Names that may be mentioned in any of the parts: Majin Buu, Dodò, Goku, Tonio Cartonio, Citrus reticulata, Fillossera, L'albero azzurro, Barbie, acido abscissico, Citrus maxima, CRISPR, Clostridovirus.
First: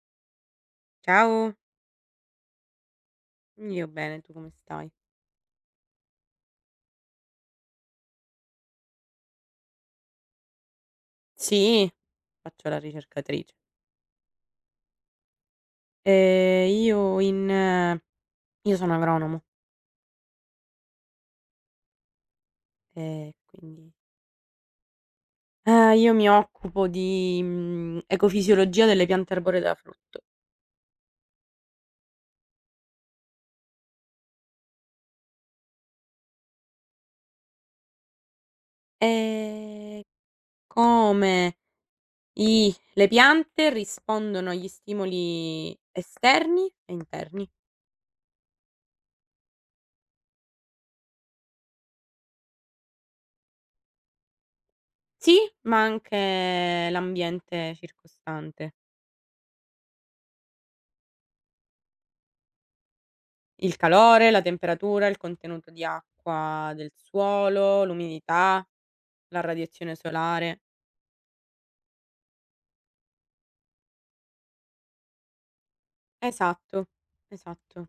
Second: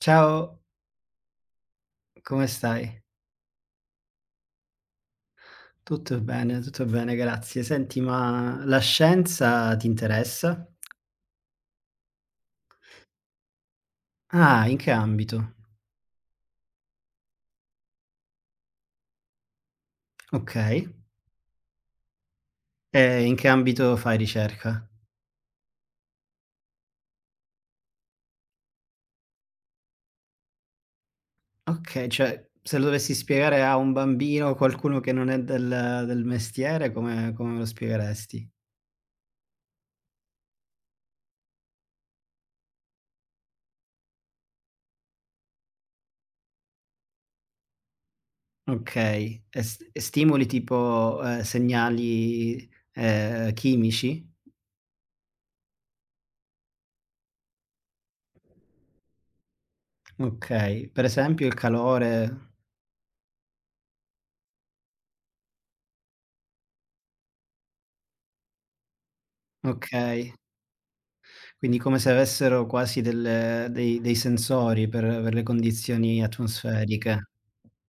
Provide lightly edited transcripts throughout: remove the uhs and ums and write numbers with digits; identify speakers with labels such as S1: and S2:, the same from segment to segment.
S1: Ciao,
S2: Ciao,
S1: come stai?
S2: io bene, tu come stai?
S1: Tutto bene, grazie. Senti, ma la scienza ti interessa?
S2: Sì, faccio la ricercatrice.
S1: Ah, in che ambito?
S2: Ehm, io in eh, io sono agronomo,
S1: Okay. E in che
S2: quindi
S1: ambito fai ricerca?
S2: io mi occupo di, ecofisiologia delle piante arboree da frutto.
S1: Okay, cioè se lo dovessi spiegare a un bambino, o qualcuno che non è del mestiere, come lo spiegheresti?
S2: Ehm, come i le piante rispondono agli stimoli esterni e interni.
S1: Okay, e s e stimoli tipo, segnali, chimici?
S2: Sì, ma anche l'ambiente circostante.
S1: Okay, per esempio il calore?
S2: Il calore, la temperatura, il contenuto di acqua del suolo, l'umidità, la radiazione
S1: Okay.
S2: solare.
S1: Quindi come se avessero quasi delle dei sensori per le condizioni
S2: Esatto,
S1: atmosferiche.
S2: esatto.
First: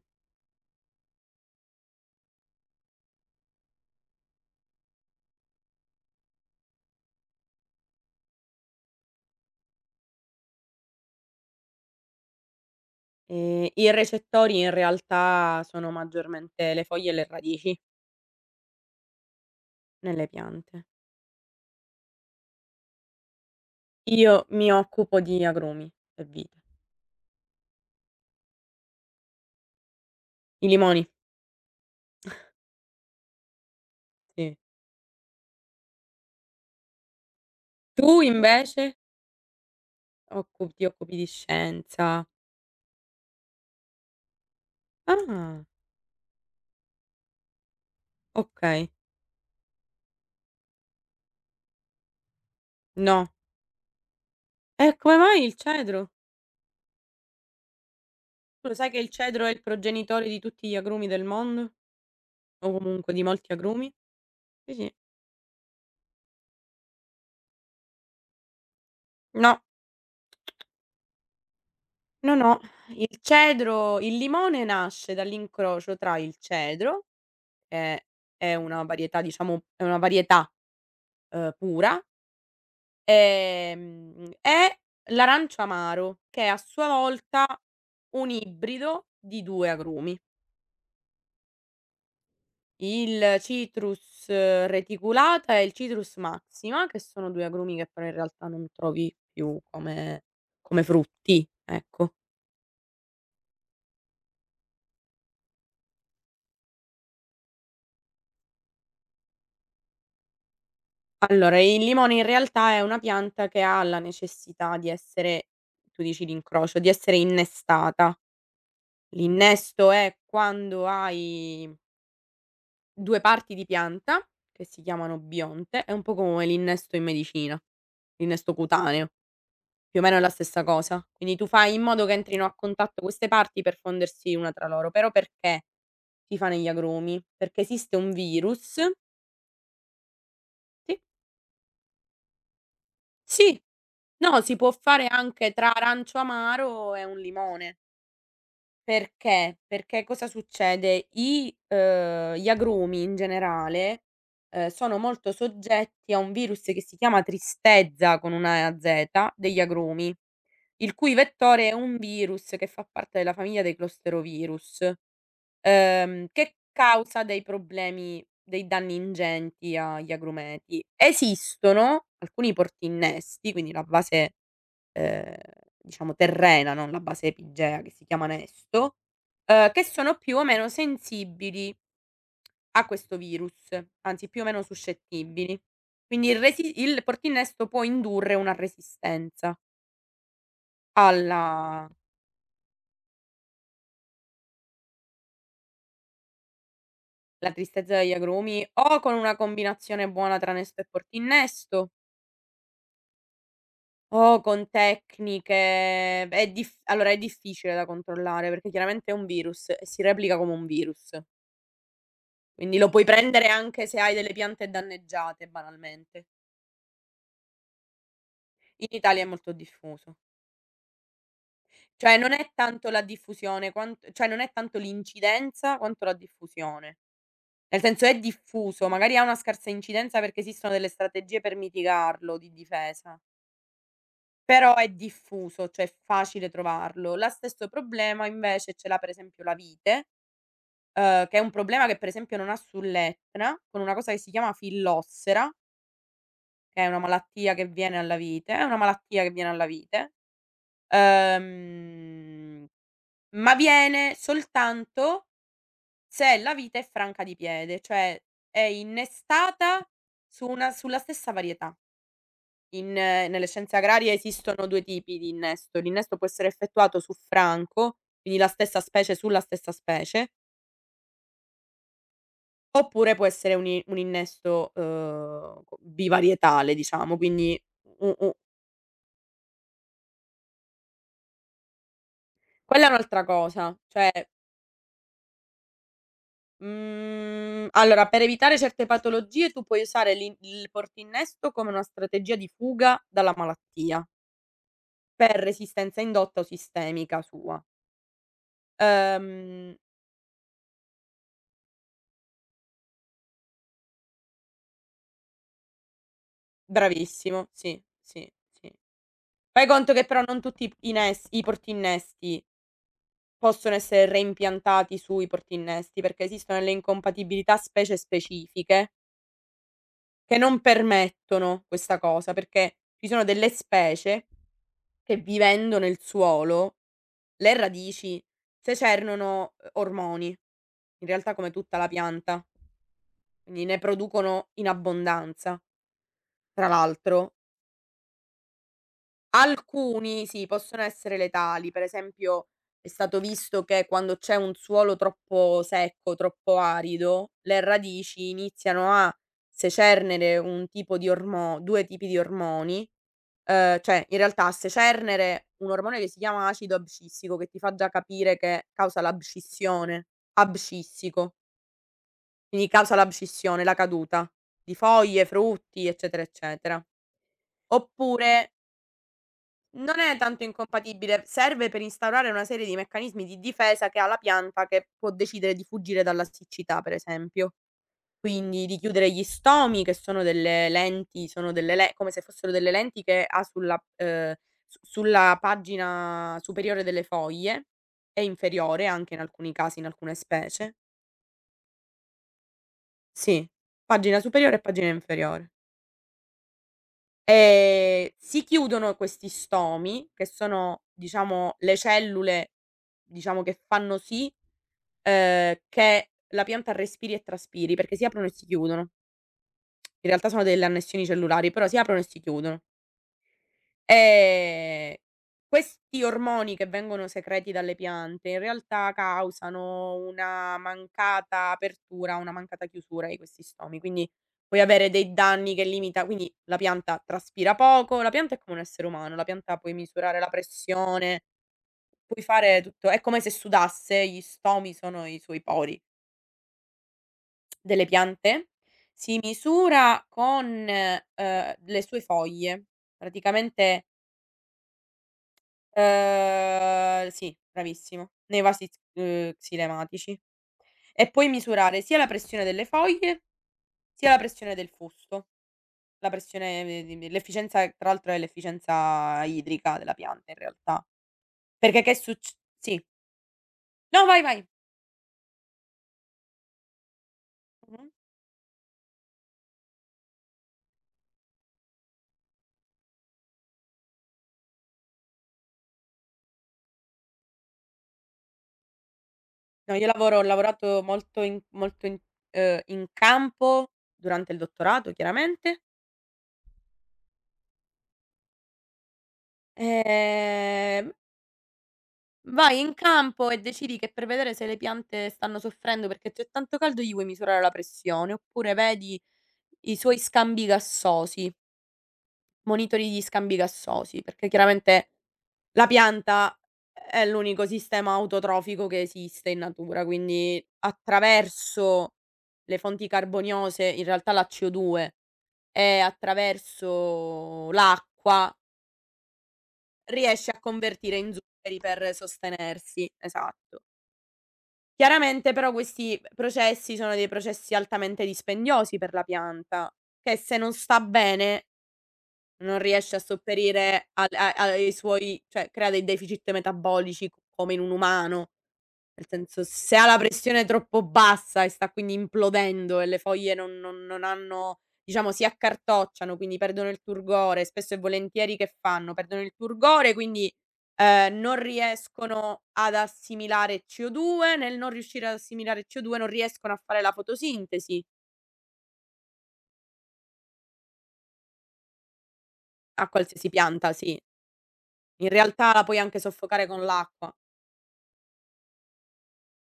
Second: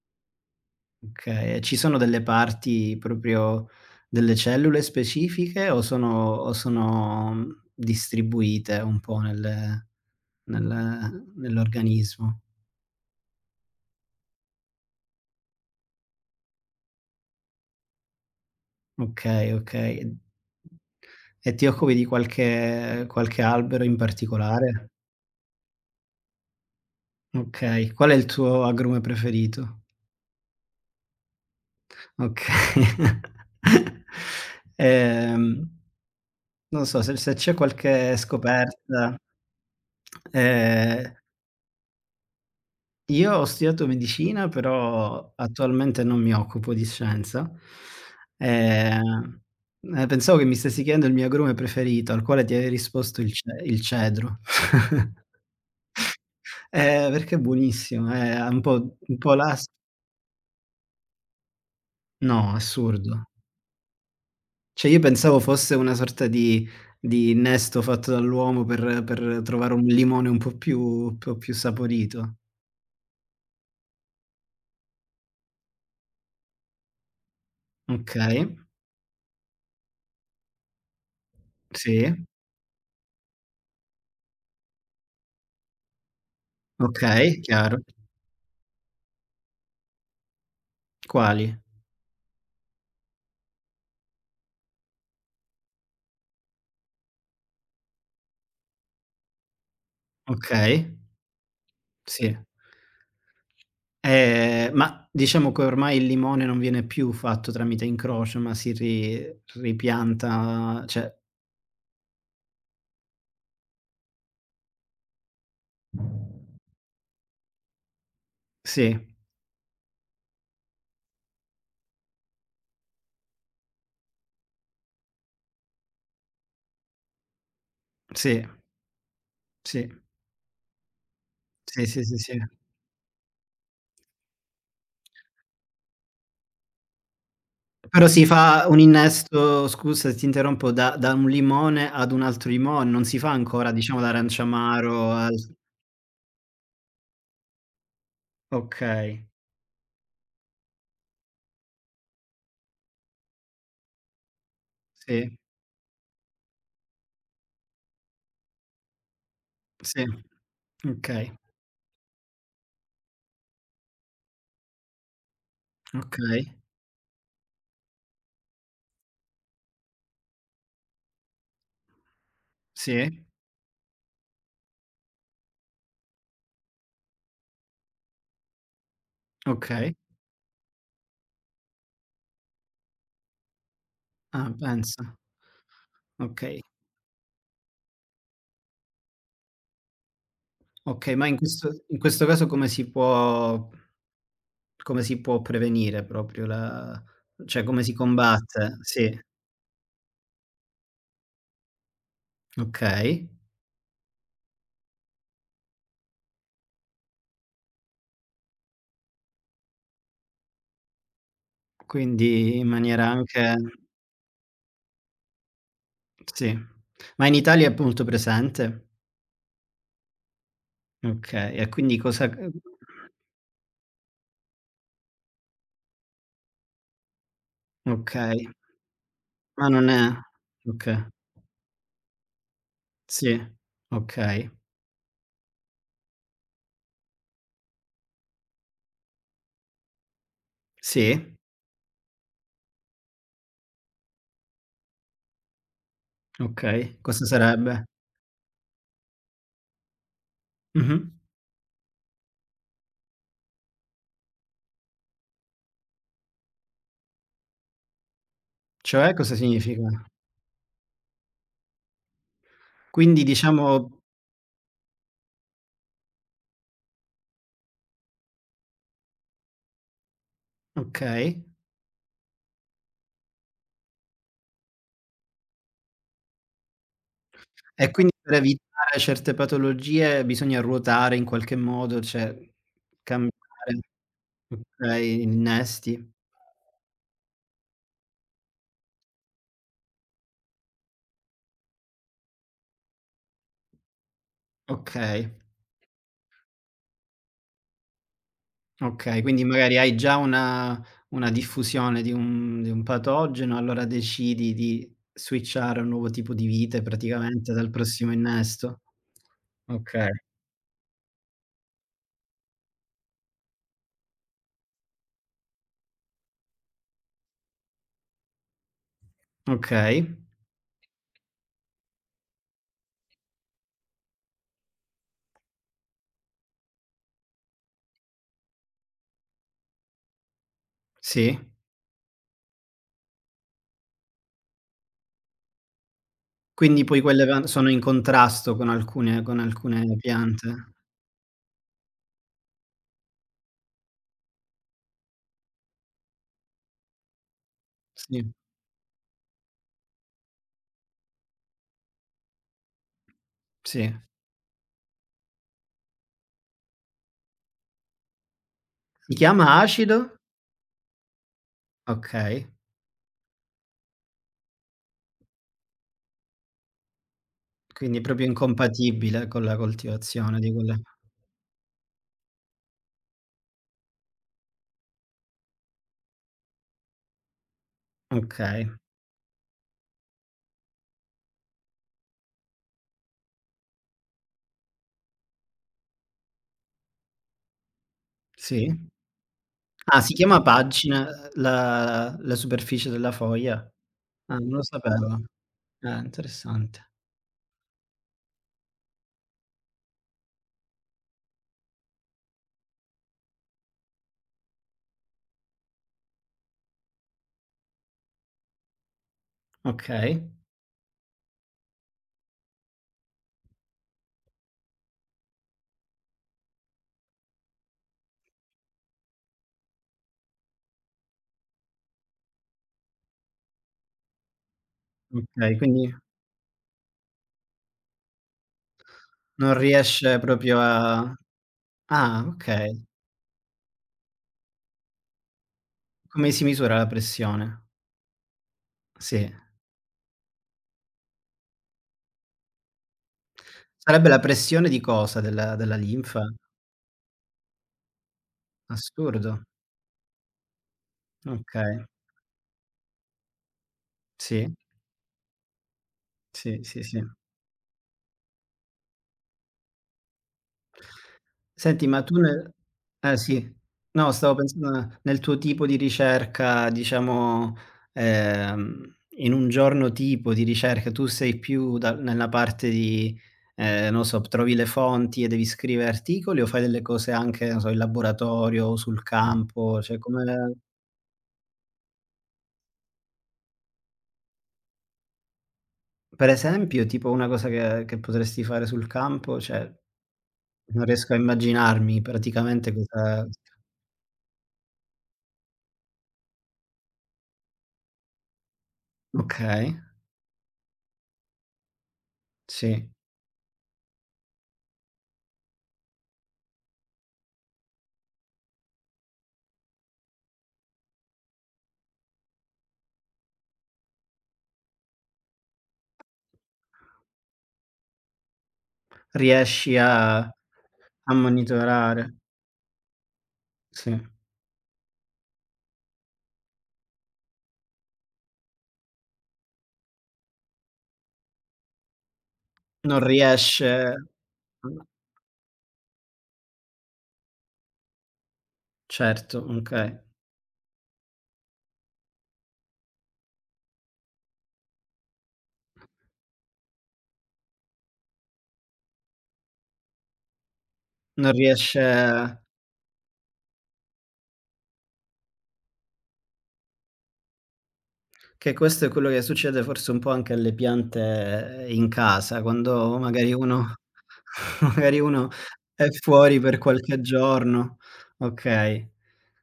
S1: Okay, e ci sono delle parti proprio delle cellule specifiche o sono o sono distribuite un po' nell'organismo?
S2: I recettori in realtà sono maggiormente le foglie e le radici
S1: Okay, okay. E
S2: nelle piante.
S1: e ti occupi di qualche albero in
S2: Io mi
S1: particolare?
S2: occupo di agrumi e vite.
S1: Okay. Qual è il tuo agrume preferito?
S2: I limoni,
S1: Okay.
S2: sì.
S1: Ehm Non so se c'è qualche
S2: Tu invece
S1: scoperta.
S2: occu ti
S1: Ehm,
S2: occupi di scienza.
S1: io ho studiato medicina, però
S2: Ah,
S1: attualmente non mi occupo di scienza.
S2: okay.
S1: Ehm, pensavo che mi stessi chiedendo il mio agrume preferito, al quale ti avevi risposto
S2: No.
S1: il cedro.
S2: E come mai il cedro?
S1: Perché è buonissimo, è
S2: Tu lo sai che il
S1: un po'
S2: cedro è il
S1: l'as
S2: progenitore di tutti gli agrumi del mondo?
S1: No,
S2: O comunque di
S1: assurdo.
S2: molti agrumi? Sì,
S1: Cioè
S2: sì.
S1: io pensavo fosse una sorta di innesto fatto dall'uomo per
S2: No,
S1: trovare un limone un po' più saporito.
S2: no, no, il limone nasce dall'incrocio tra il cedro, che è
S1: Okay.
S2: una varietà diciamo è una varietà, pura,
S1: Sì,
S2: e l'arancio amaro, che è a sua
S1: okay,
S2: volta
S1: chiaro.
S2: un ibrido di 2 agrumi,
S1: Quali?
S2: il Citrus reticulata e il Citrus maxima, che sono 2 agrumi che però in realtà non trovi più come
S1: Okay,
S2: frutti, ecco.
S1: sì. Ma diciamo che ormai il limone non viene più fatto tramite incrocio, ma si ri ripianta, cioè,
S2: Allora, il limone in realtà è una pianta che ha la necessità di essere, tu dici l'incrocio, di essere innestata.
S1: sì,
S2: L'innesto è quando hai 2 parti di pianta, che si chiamano bionte, è un po' come l'innesto in medicina,
S1: sì,
S2: l'innesto cutaneo,
S1: sì,
S2: più o meno è la stessa cosa. Quindi tu fai in
S1: sì, sì,
S2: modo che
S1: sì, sì.
S2: entrino a contatto queste parti per fondersi una tra loro. Però perché si fa negli agrumi? Perché esiste
S1: Però
S2: un
S1: si fa un
S2: virus.
S1: innesto, scusa se ti interrompo, da
S2: Sì,
S1: da un limone ad un altro limone, non si fa
S2: sì!
S1: ancora diciamo
S2: No, si può fare
S1: l'aranciamaro al
S2: anche tra arancio amaro e un limone.
S1: Okay,
S2: Perché? Perché cosa succede? I gli agrumi in generale, sono molto
S1: sì,
S2: soggetti a un virus che si chiama tristezza con una Z degli
S1: sì,
S2: agrumi, il cui
S1: okay,
S2: vettore è un virus che fa parte della famiglia dei Clostridovirus,
S1: okay,
S2: che causa dei problemi dei danni ingenti agli agrumeti. Esistono alcuni
S1: sì,
S2: portinnesti, quindi la base, ehm, diciamo, terrena, non la base epigea che si chiama Nesto, che
S1: okay.
S2: sono più o meno sensibili a questo virus, anzi più o
S1: Ah,
S2: meno
S1: pensa.
S2: suscettibili. Quindi
S1: Okay,
S2: il portinnesto può indurre una resistenza
S1: okay, ma in questo
S2: alla
S1: in questo caso come si può prevenire proprio, la
S2: la
S1: cioè come si
S2: tristezza degli agrumi,
S1: combatte?
S2: o
S1: Sì,
S2: con una combinazione buona tra Nesto e portinnesto,
S1: okay.
S2: o con tecniche. È dif allora è difficile da controllare perché chiaramente è un virus e si replica come un virus.
S1: Quindi in
S2: Quindi lo puoi
S1: maniera
S2: prendere
S1: anche.
S2: anche se hai delle piante danneggiate banalmente.
S1: Sì. Ma in Italia è molto presente?
S2: In Italia è molto diffuso.
S1: Okay, e quindi
S2: Cioè
S1: cosa
S2: non
S1: c
S2: è tanto la diffusione, quant cioè non è tanto l'incidenza quanto la diffusione. Nel senso, è
S1: okay,
S2: diffuso, magari ha una
S1: ma
S2: scarsa
S1: non è.
S2: incidenza perché esistono delle
S1: Okay,
S2: strategie per mitigarlo, di difesa,
S1: sì, okay,
S2: però è diffuso, cioè è facile trovarlo. La stesso problema invece ce l'ha per esempio la vite,
S1: sì,
S2: che è un problema che per esempio non ha sull'Etna, con una cosa che si chiama Fillossera. Che è
S1: okay.
S2: una
S1: Cosa
S2: malattia che
S1: sarebbe?
S2: viene alla vite, è una malattia che viene alla vite,
S1: Mh-mh.
S2: ehm, ma viene soltanto se la vite è franca di piede, cioè è
S1: Cioè, cosa
S2: innestata
S1: significa?
S2: su una sulla stessa varietà. In
S1: Quindi
S2: nelle scienze
S1: diciamo.
S2: agrarie esistono 2 tipi di innesto. L'innesto può essere effettuato su franco, quindi la stessa specie sulla stessa specie,
S1: Okay.
S2: oppure può essere un innesto, co bivarietale diciamo, quindi
S1: E quindi
S2: u u
S1: per evitare certe patologie bisogna ruotare in qualche modo, cioè
S2: quella è un'altra
S1: cambiare.
S2: cosa, cioè.
S1: Okay, innesti.
S2: Mhmm, allora per evitare certe patologie tu puoi usare l'in il portinnesto come una strategia di fuga dalla malattia,
S1: Okay,
S2: per resistenza indotta o sistemica sua.
S1: okay, quindi
S2: Ehm,
S1: magari hai già una diffusione di un patogeno, allora decidi di switchare a un nuovo tipo di vite
S2: bravissimo,
S1: praticamente dal
S2: sì,
S1: prossimo
S2: sì, sì.
S1: innesto.
S2: Fai conto che
S1: Okay,
S2: però non tutti i portinnesti possono essere reimpiantati sui portinnesti, perché esistono delle incompatibilità specie specifiche
S1: okay,
S2: che non permettono questa cosa, perché ci sono delle specie che vivendo nel suolo. Le radici secernono, ormoni, in realtà
S1: sì.
S2: come tutta la pianta, quindi ne producono in abbondanza. Tra
S1: Quindi poi quelle
S2: l'altro
S1: van sono in contrasto con alcune
S2: alcuni sì,
S1: piante.
S2: possono essere letali, per esempio è stato visto che quando c'è un suolo troppo secco, troppo arido, le radici
S1: Sì,
S2: iniziano a secernere un tipo di ormo 2 tipi di ormoni. Ehm,
S1: sì.
S2: cioè in realtà a secernere un ormone che si chiama acido abscissico, che ti fa già capire che causa
S1: Si chiama acido?
S2: l'abscissione. Abscissico,
S1: Okay,
S2: quindi causa l'abscissione, la caduta di foglie, frutti, eccetera, eccetera.
S1: quindi proprio
S2: Oppure
S1: incompatibile con la
S2: non è
S1: coltivazione
S2: tanto
S1: di quelle.
S2: incompatibile, serve per instaurare una serie di meccanismi di difesa che ha la pianta, che può decidere di fuggire dalla siccità, per esempio.
S1: Okay,
S2: Quindi di chiudere gli stomi, che sono delle lenti, sono delle le come se fossero delle lenti che ha sulla pagina superiore delle foglie e inferiore
S1: sì.
S2: anche in alcuni casi, in
S1: Ah, si
S2: alcune
S1: chiama
S2: specie.
S1: pagina, la superficie della
S2: Sì,
S1: foglia?
S2: pagina
S1: Ah, non
S2: superiore e
S1: lo
S2: pagina
S1: sapevo.
S2: inferiore.
S1: Interessante.
S2: Si chiudono questi stomi, che sono diciamo le cellule, diciamo che fanno sì, che la pianta respiri e traspiri, perché si aprono e si chiudono. In
S1: Okay,
S2: realtà sono delle annessioni cellulari, però si aprono e si chiudono. Ehm, questi ormoni che vengono secreti dalle piante in realtà causano una mancata apertura, una mancata chiusura di questi stomi, quindi puoi avere dei danni
S1: okay,
S2: che
S1: quindi
S2: limita, quindi la pianta traspira poco, la pianta è come un essere umano, la
S1: non
S2: pianta puoi
S1: riesce
S2: misurare la
S1: proprio a
S2: pressione, puoi
S1: ah,
S2: fare
S1: okay.
S2: tutto, è come se sudasse, gli stomi sono i suoi pori.
S1: Come si misura la pressione?
S2: Delle piante si
S1: Sì.
S2: misura con, le sue foglie. Praticamente.
S1: Sarebbe la pressione di cosa? Della linfa?
S2: Sì, bravissimo. Nei vasi s
S1: Assurdo.
S2: xilematici. E poi misurare
S1: Okay.
S2: sia la pressione delle foglie, sia la
S1: Sì,
S2: pressione del fusto. La
S1: sì,
S2: pressione
S1: sì,
S2: ve
S1: sì.
S2: di l'efficienza tra l'altro è l'efficienza idrica della pianta in realtà. Perché
S1: Senti,
S2: che
S1: ma tu
S2: succ
S1: nel.
S2: sì.
S1: Eh, sì.
S2: No,
S1: No,
S2: vai,
S1: stavo
S2: vai.
S1: pensando nel tuo tipo di ricerca, diciamo,
S2: Mh-mh.
S1: in un giorno tipo di ricerca, tu sei più da nella parte di, non so, trovi le fonti e devi scrivere articoli o fai delle cose anche, non so, in laboratorio o sul
S2: No,
S1: campo?
S2: io
S1: Cioè
S2: lavoro ho
S1: come la
S2: lavorato molto in campo durante il dottorato chiaramente.
S1: per esempio, tipo una cosa che potresti fare sul campo, cioè non
S2: ehm
S1: riesco a immaginarmi
S2: Vai
S1: praticamente
S2: in
S1: cosa.
S2: campo e decidi che per vedere se le piante stanno soffrendo perché c'è tanto caldo gli vuoi misurare la pressione, oppure vedi
S1: Okay,
S2: i suoi scambi gassosi,
S1: sì.
S2: monitori gli scambi gassosi, perché chiaramente la pianta è l'unico sistema autotrofico che esiste in natura, quindi attraverso le fonti carboniose, in realtà la CO2, e attraverso l'acqua
S1: Riesci a
S2: riesce a convertire
S1: a
S2: in zuccheri per
S1: monitorare?
S2: sostenersi. Esatto.
S1: Sì.
S2: Chiaramente però questi processi sono dei processi altamente dispendiosi per la pianta, che se non sta bene non riesce
S1: Non
S2: a sopperire
S1: riesce.
S2: al a ai
S1: Mh,
S2: suoi, cioè crea dei deficit metabolici come in un umano. Nel
S1: certo,
S2: senso, se ha la
S1: okay.
S2: pressione troppo bassa e sta quindi implodendo e le foglie non hanno, diciamo, si accartocciano, quindi perdono il turgore, spesso e volentieri che fanno? Perdono il turgore, quindi,
S1: Non
S2: non
S1: riesce.
S2: riescono ad assimilare CO2, nel non riuscire ad assimilare CO2 non riescono a fare la fotosintesi,
S1: Che questo è quello che succede forse un po' anche alle piante in casa,
S2: a
S1: quando
S2: qualsiasi
S1: magari
S2: pianta,
S1: uno,
S2: sì.
S1: magari
S2: In
S1: uno
S2: realtà la puoi
S1: è
S2: anche
S1: fuori
S2: soffocare
S1: per
S2: con
S1: qualche
S2: l'acqua.
S1: giorno. Okay.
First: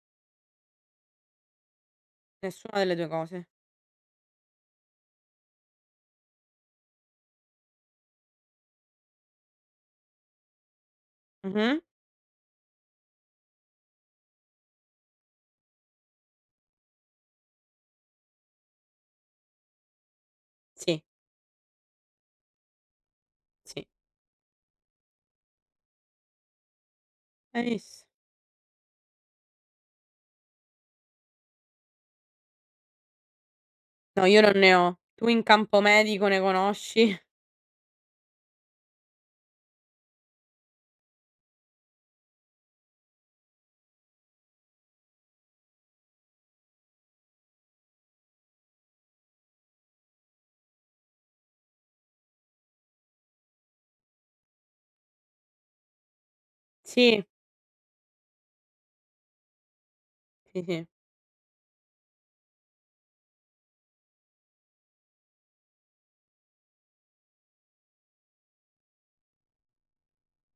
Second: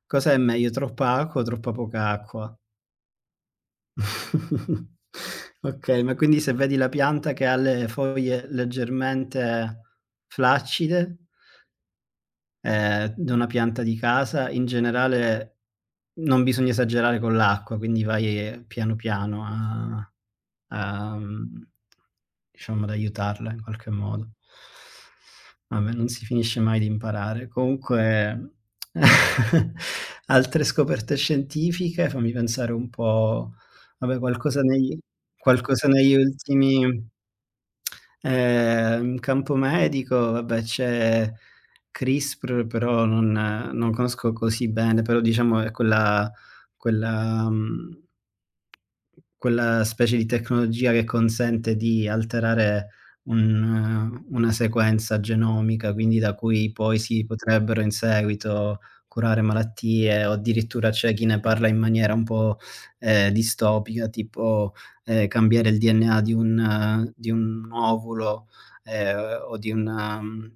S1: Cos'è meglio, troppa acqua o troppa poca acqua?
S2: Nessuna delle 2 cose.
S1: Okay, ma quindi se vedi la pianta che ha le foglie leggermente flaccide,
S2: Mh-mh.
S1: d una pianta di casa, in generale non bisogna esagerare con l'acqua, quindi vai, piano piano a
S2: Sì,
S1: ehm, diciamo ad aiutarla in
S2: sì.
S1: qualche modo. Vabbè, non si finisce mai di imparare.
S2: Hai vis
S1: Comunque, altre scoperte scientifiche, fammi pensare un po', vabbè
S2: no, io non
S1: qualcosa
S2: ne
S1: negli
S2: ho. Tu in campo
S1: qualcosa negli
S2: medico ne
S1: ultimi,
S2: conosci?
S1: in campo medico, vabbè c'è CRISPR, però non conosco così bene, però diciamo è quella, mhmm quella specie di tecnologia che consente di alterare un una sequenza genomica, quindi da cui poi si
S2: Sì,
S1: potrebbero in seguito curare malattie o
S2: sì, sì.
S1: addirittura c'è chi ne parla in maniera un po', distopica, tipo, cambiare il DNA di un ovulo, ehm, o di una mhmm,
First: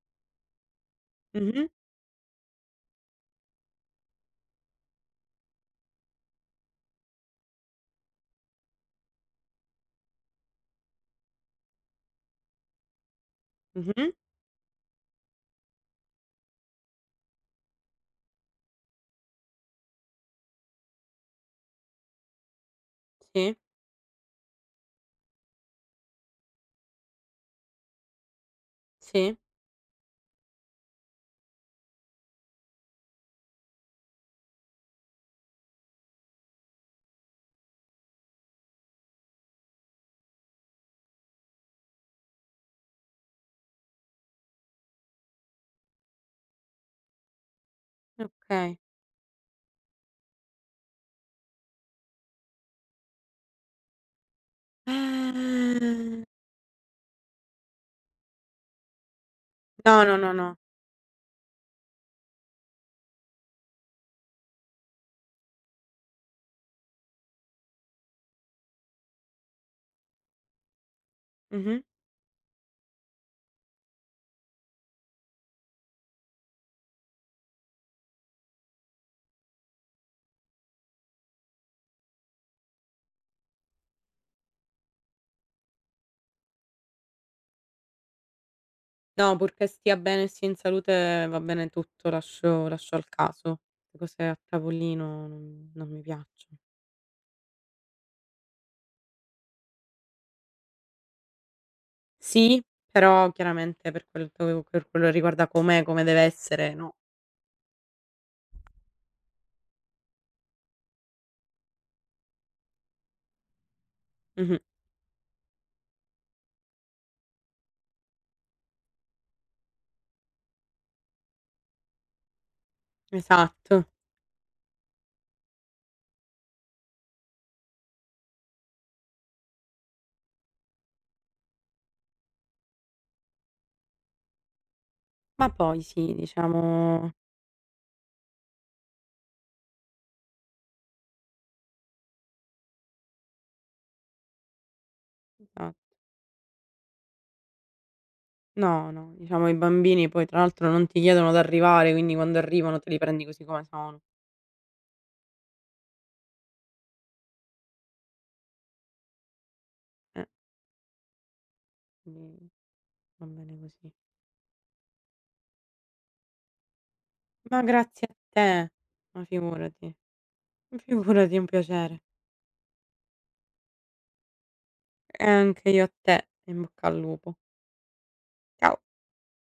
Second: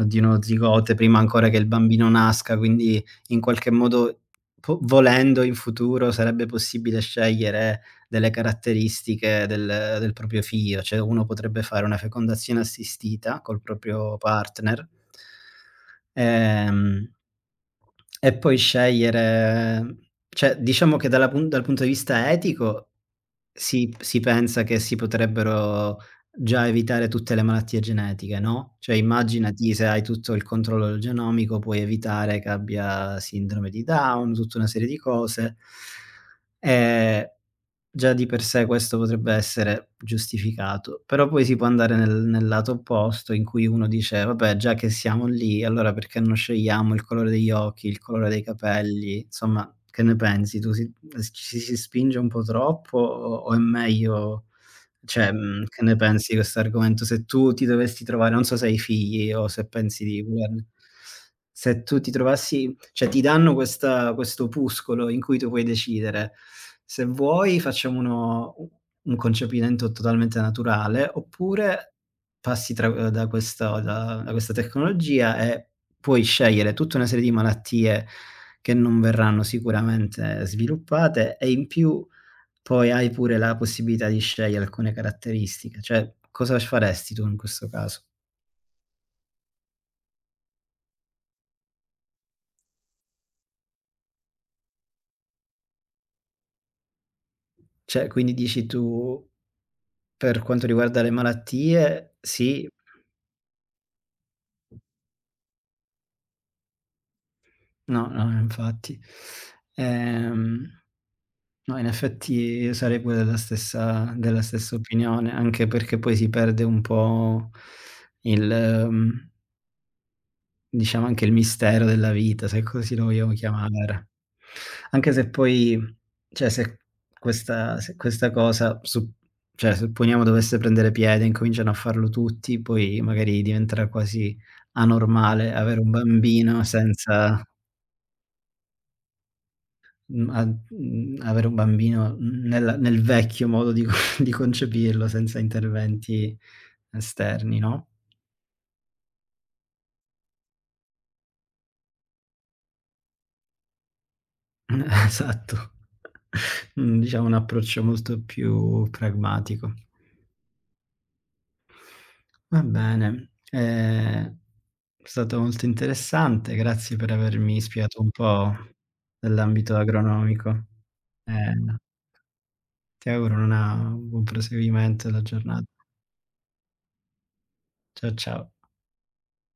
S1: o di uno zigote prima ancora che il
S2: Mh-mh,
S1: bambino nasca, quindi in qualche modo po volendo in futuro sarebbe possibile scegliere delle caratteristiche del proprio figlio, cioè uno potrebbe fare una fecondazione assistita col
S2: mh-mh.
S1: proprio partner, ehm, e poi scegliere, cioè diciamo che dal punto di vista etico
S2: Sì,
S1: si pensa che si potrebbero già evitare tutte le malattie genetiche, no, cioè
S2: sì,
S1: immaginati, se hai tutto il controllo del genomico puoi evitare che abbia sindrome di Down, tutta una serie di cose. Ehm Già di per sé questo potrebbe essere giustificato, però poi si può andare nel lato opposto, in cui uno dice: "Vabbè, già che siamo lì, allora perché non scegliamo il colore degli occhi, il colore dei
S2: okay.
S1: capelli?" Insomma, che ne pensi tu? Si ci si spinge un po' troppo o è meglio, cioè, che ne
S2: Ehm,
S1: pensi di questo argomento? Se tu ti dovessi trovare, non so se hai figli o se pensi
S2: no, no,
S1: di
S2: no, no.
S1: volerne, se tu ti trovassi, cioè ti danno questa questo opuscolo in cui tu puoi decidere: se vuoi facciamo uno u un concepimento totalmente naturale,
S2: Mh-mh.
S1: oppure passi tra da questo da da questa tecnologia e puoi scegliere tutta una serie di malattie che non verranno sicuramente sviluppate, e in più poi hai pure la possibilità di scegliere alcune caratteristiche, cioè cosa c faresti tu in questo caso?
S2: No, purché stia bene e sia in salute va bene tutto, lascio al caso. Le cose a tavolino non mi piacciono.
S1: Cioè quindi dici tu, per quanto riguarda le malattie
S2: Sì,
S1: sì.
S2: però chiaramente per quel to per quello che riguarda com'è, come deve essere, no.
S1: No, no, infatti. Ehm, no, in effetti io sarei pure della stessa della
S2: Mh-mh.
S1: stessa opinione, anche perché poi si perde un po' il mhmm Diciamo anche il mistero della vita, se così lo vogliamo
S2: Esatto.
S1: chiamare. Anche se poi, cioè se questa cosa su cioè, supponiamo dovesse prendere piede, incominciano a farlo tutti, poi magari diventerà quasi
S2: Ma
S1: anormale avere
S2: poi
S1: un
S2: sì,
S1: bambino
S2: diciamo.
S1: senza, avere un bambino nel vecchio modo di co di concepirlo senza
S2: Esa
S1: interventi esterni, no?
S2: No, no, diciamo i bambini poi tra l'altro non ti chiedono d'arrivare, quindi quando arrivano te li prendi così come sono.
S1: Esatto. Mhmm, diciamo un approccio molto più pragmatico.
S2: Eh, quindi
S1: Va
S2: va
S1: bene,
S2: bene così.
S1: è stato molto interessante, grazie per avermi
S2: Ma
S1: spiegato
S2: grazie
S1: un
S2: a
S1: po'
S2: te, ma
S1: dell'ambito
S2: figurati.
S1: agronomico.
S2: Ma figurati, è un
S1: Ehm,
S2: piacere.
S1: ti auguro una un buon proseguimento della
S2: E
S1: giornata.
S2: anche io a te, in bocca al lupo.
S1: Ciao, ciao.
S2: Ciao.